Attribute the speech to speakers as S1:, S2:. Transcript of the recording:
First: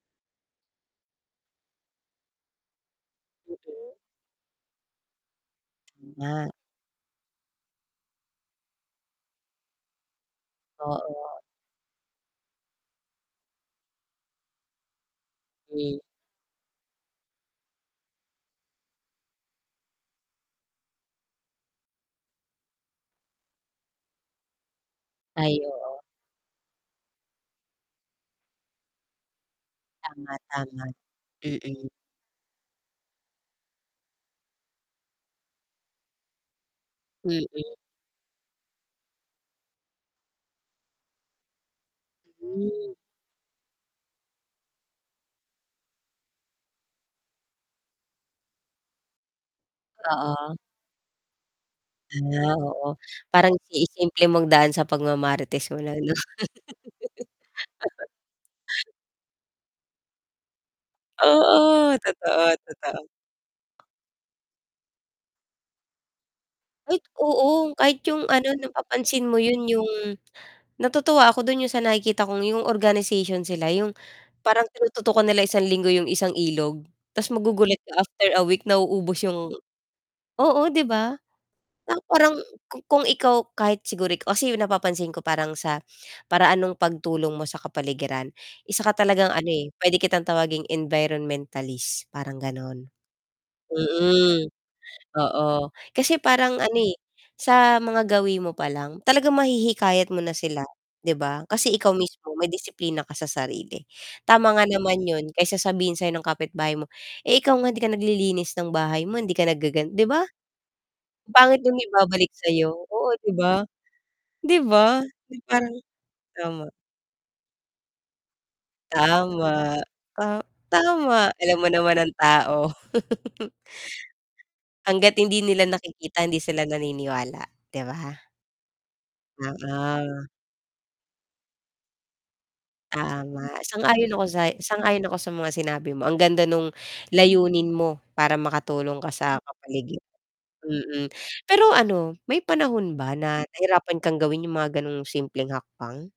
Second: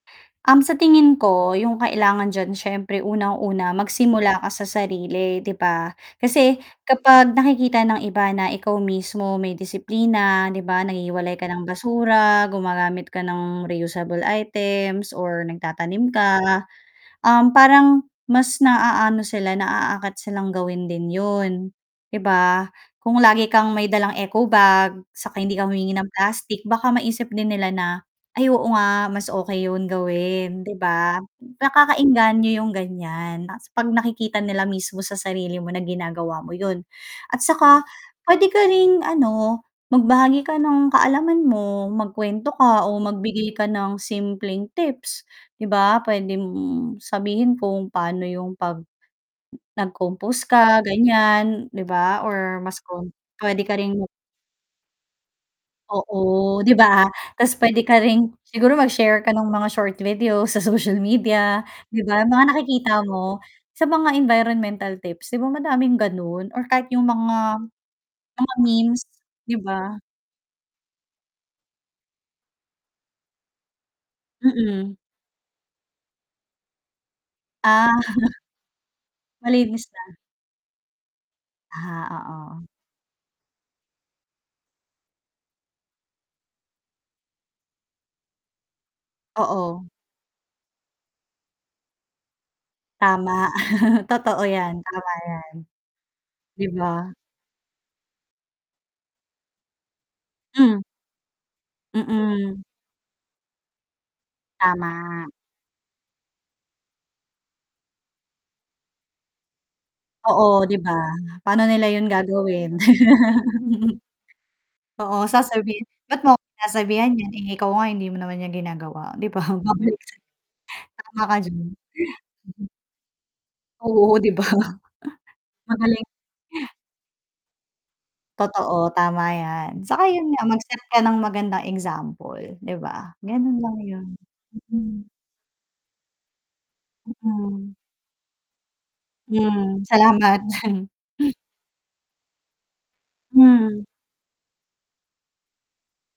S1: Um, sa tingin ko yung kailangan diyan syempre unang-una
S2: Mm.
S1: magsimula ka sa sarili, 'di ba?
S2: Ah.
S1: Kasi kapag nakikita ng iba na ikaw mismo may disiplina 'di ba, naghihiwalay
S2: Oo.
S1: ka ng basura, gumagamit ka ng reusable items or
S2: Hmm.
S1: nagtatanim ka, um, parang mas naaano sila, naaakit silang gawin din 'yun 'di ba? Kung lagi kang may dalang eco bag, saka hindi
S2: Ay,
S1: ka humihingi
S2: oo.
S1: ng plastic, baka maisip din nila na, "Ay oo nga, mas okey yun
S2: Tama,
S1: gawin" 'di
S2: tama.
S1: ba?
S2: Mm.
S1: Nakakaengganyo yung ganyan, 'tas 'pag nakikita nila mismo sa sarili mo na ginagawa mo 'yun. At
S2: Mm.
S1: saka, pwede ka ring ano magbahagi ka ng kaalaman mo, magkwento ka
S2: Hmm.
S1: o magbigay ka ng simpleng tips 'di ba, pwede mong sabihin kung paano yung 'pag nag-compose
S2: Oo.
S1: ka ganyan 'di ba
S2: Ah,
S1: or mas
S2: oo
S1: com
S2: parang
S1: pwede ka ring
S2: si-simple mong idaan sa pagmamarites mo ano.
S1: Oo, 'di ba? 'Tas pwede ka rin siguro mag-share ka nung mga short video sa social media
S2: Oo!
S1: 'di ba, mga
S2: Totoo,
S1: nakikita
S2: totoo.
S1: mo sa mga environmental tips 'di ba, madaming ganun or kahit
S2: Ay,
S1: yung mga
S2: oo. Kahit 'yung ano
S1: mga memes,
S2: napapansin mo
S1: 'di
S2: 'yun, yung
S1: ba?
S2: natutuwa ako do'n yung sa nakikita kong yung organization sila 'yung parang
S1: Mm.
S2: tinututukan nila isang linggo 'yung isang ilog, tas magugulat
S1: Ah.
S2: ka after a week nauubos 'yung
S1: Malinis na.
S2: oo, 'di ba? Pang
S1: Ah,
S2: parang
S1: oo.
S2: kung ikaw kahit siguro, kasi napapansin ko parang sa paraan nung pagtulong mo sa kapaligiran, isa ka talagang ano, eh,
S1: Oo.
S2: pwede kitang tawaging environmentalist, parang ganon.
S1: Tama, totoo
S2: Mm,
S1: yan, tama yan.
S2: oo, kasi parang
S1: 'Di
S2: ano, eh,
S1: ba?
S2: sa mga gawi mo pa lang talagang mahihikayat mo na sila
S1: Hmm
S2: 'di ba, kasi ikaw mismo may
S1: Mm.
S2: disiplina ka sa sarili, tama nga naman
S1: Tama.
S2: yun kesa sabihin sa'yo ng kapitbahay mo, "Eh, ikaw nga hindi ka naglilinis ng bahay mo hindi ka naggagan" 'di ba?
S1: Oo, 'di ba?
S2: Pangit
S1: Paano
S2: yung
S1: nila yun
S2: ibabalik sa'yo,
S1: gagawin?
S2: oo 'di ba, 'di ba?
S1: Oo,
S2: Parang,
S1: sasabihin, ba't mo ko
S2: tama.
S1: sasabihan nyan, eh, ikaw nga hindi mo naman yan ginagawa, 'di ba?
S2: Tama.
S1: babalik sa'yo.
S2: Ta
S1: Tama
S2: tama,
S1: ka
S2: alam
S1: diyan.
S2: mo naman ang tao.
S1: Oo, 'di ba?
S2: Hangga't hindi nila
S1: Magaling.
S2: nakikita, hindi sila naniniwala, 'di ba?
S1: Totoo, tama yan, saka
S2: Oo.
S1: 'yun nga mag-set ka ng magandang example 'di ba.
S2: Tama,
S1: Ganun lang yun.
S2: sang-ayon ako sa sang-ayon
S1: Mm.
S2: ako sa mga sinabi mo ang ganda nung layunin
S1: Mm.
S2: mo para makatulong ka sa
S1: Hmm,
S2: kapaligiran,
S1: salamat.
S2: mm. Pero ano may panahon ba na
S1: Hmm.
S2: nahirapan kang gawin yung mga ganong simpleng hakbang?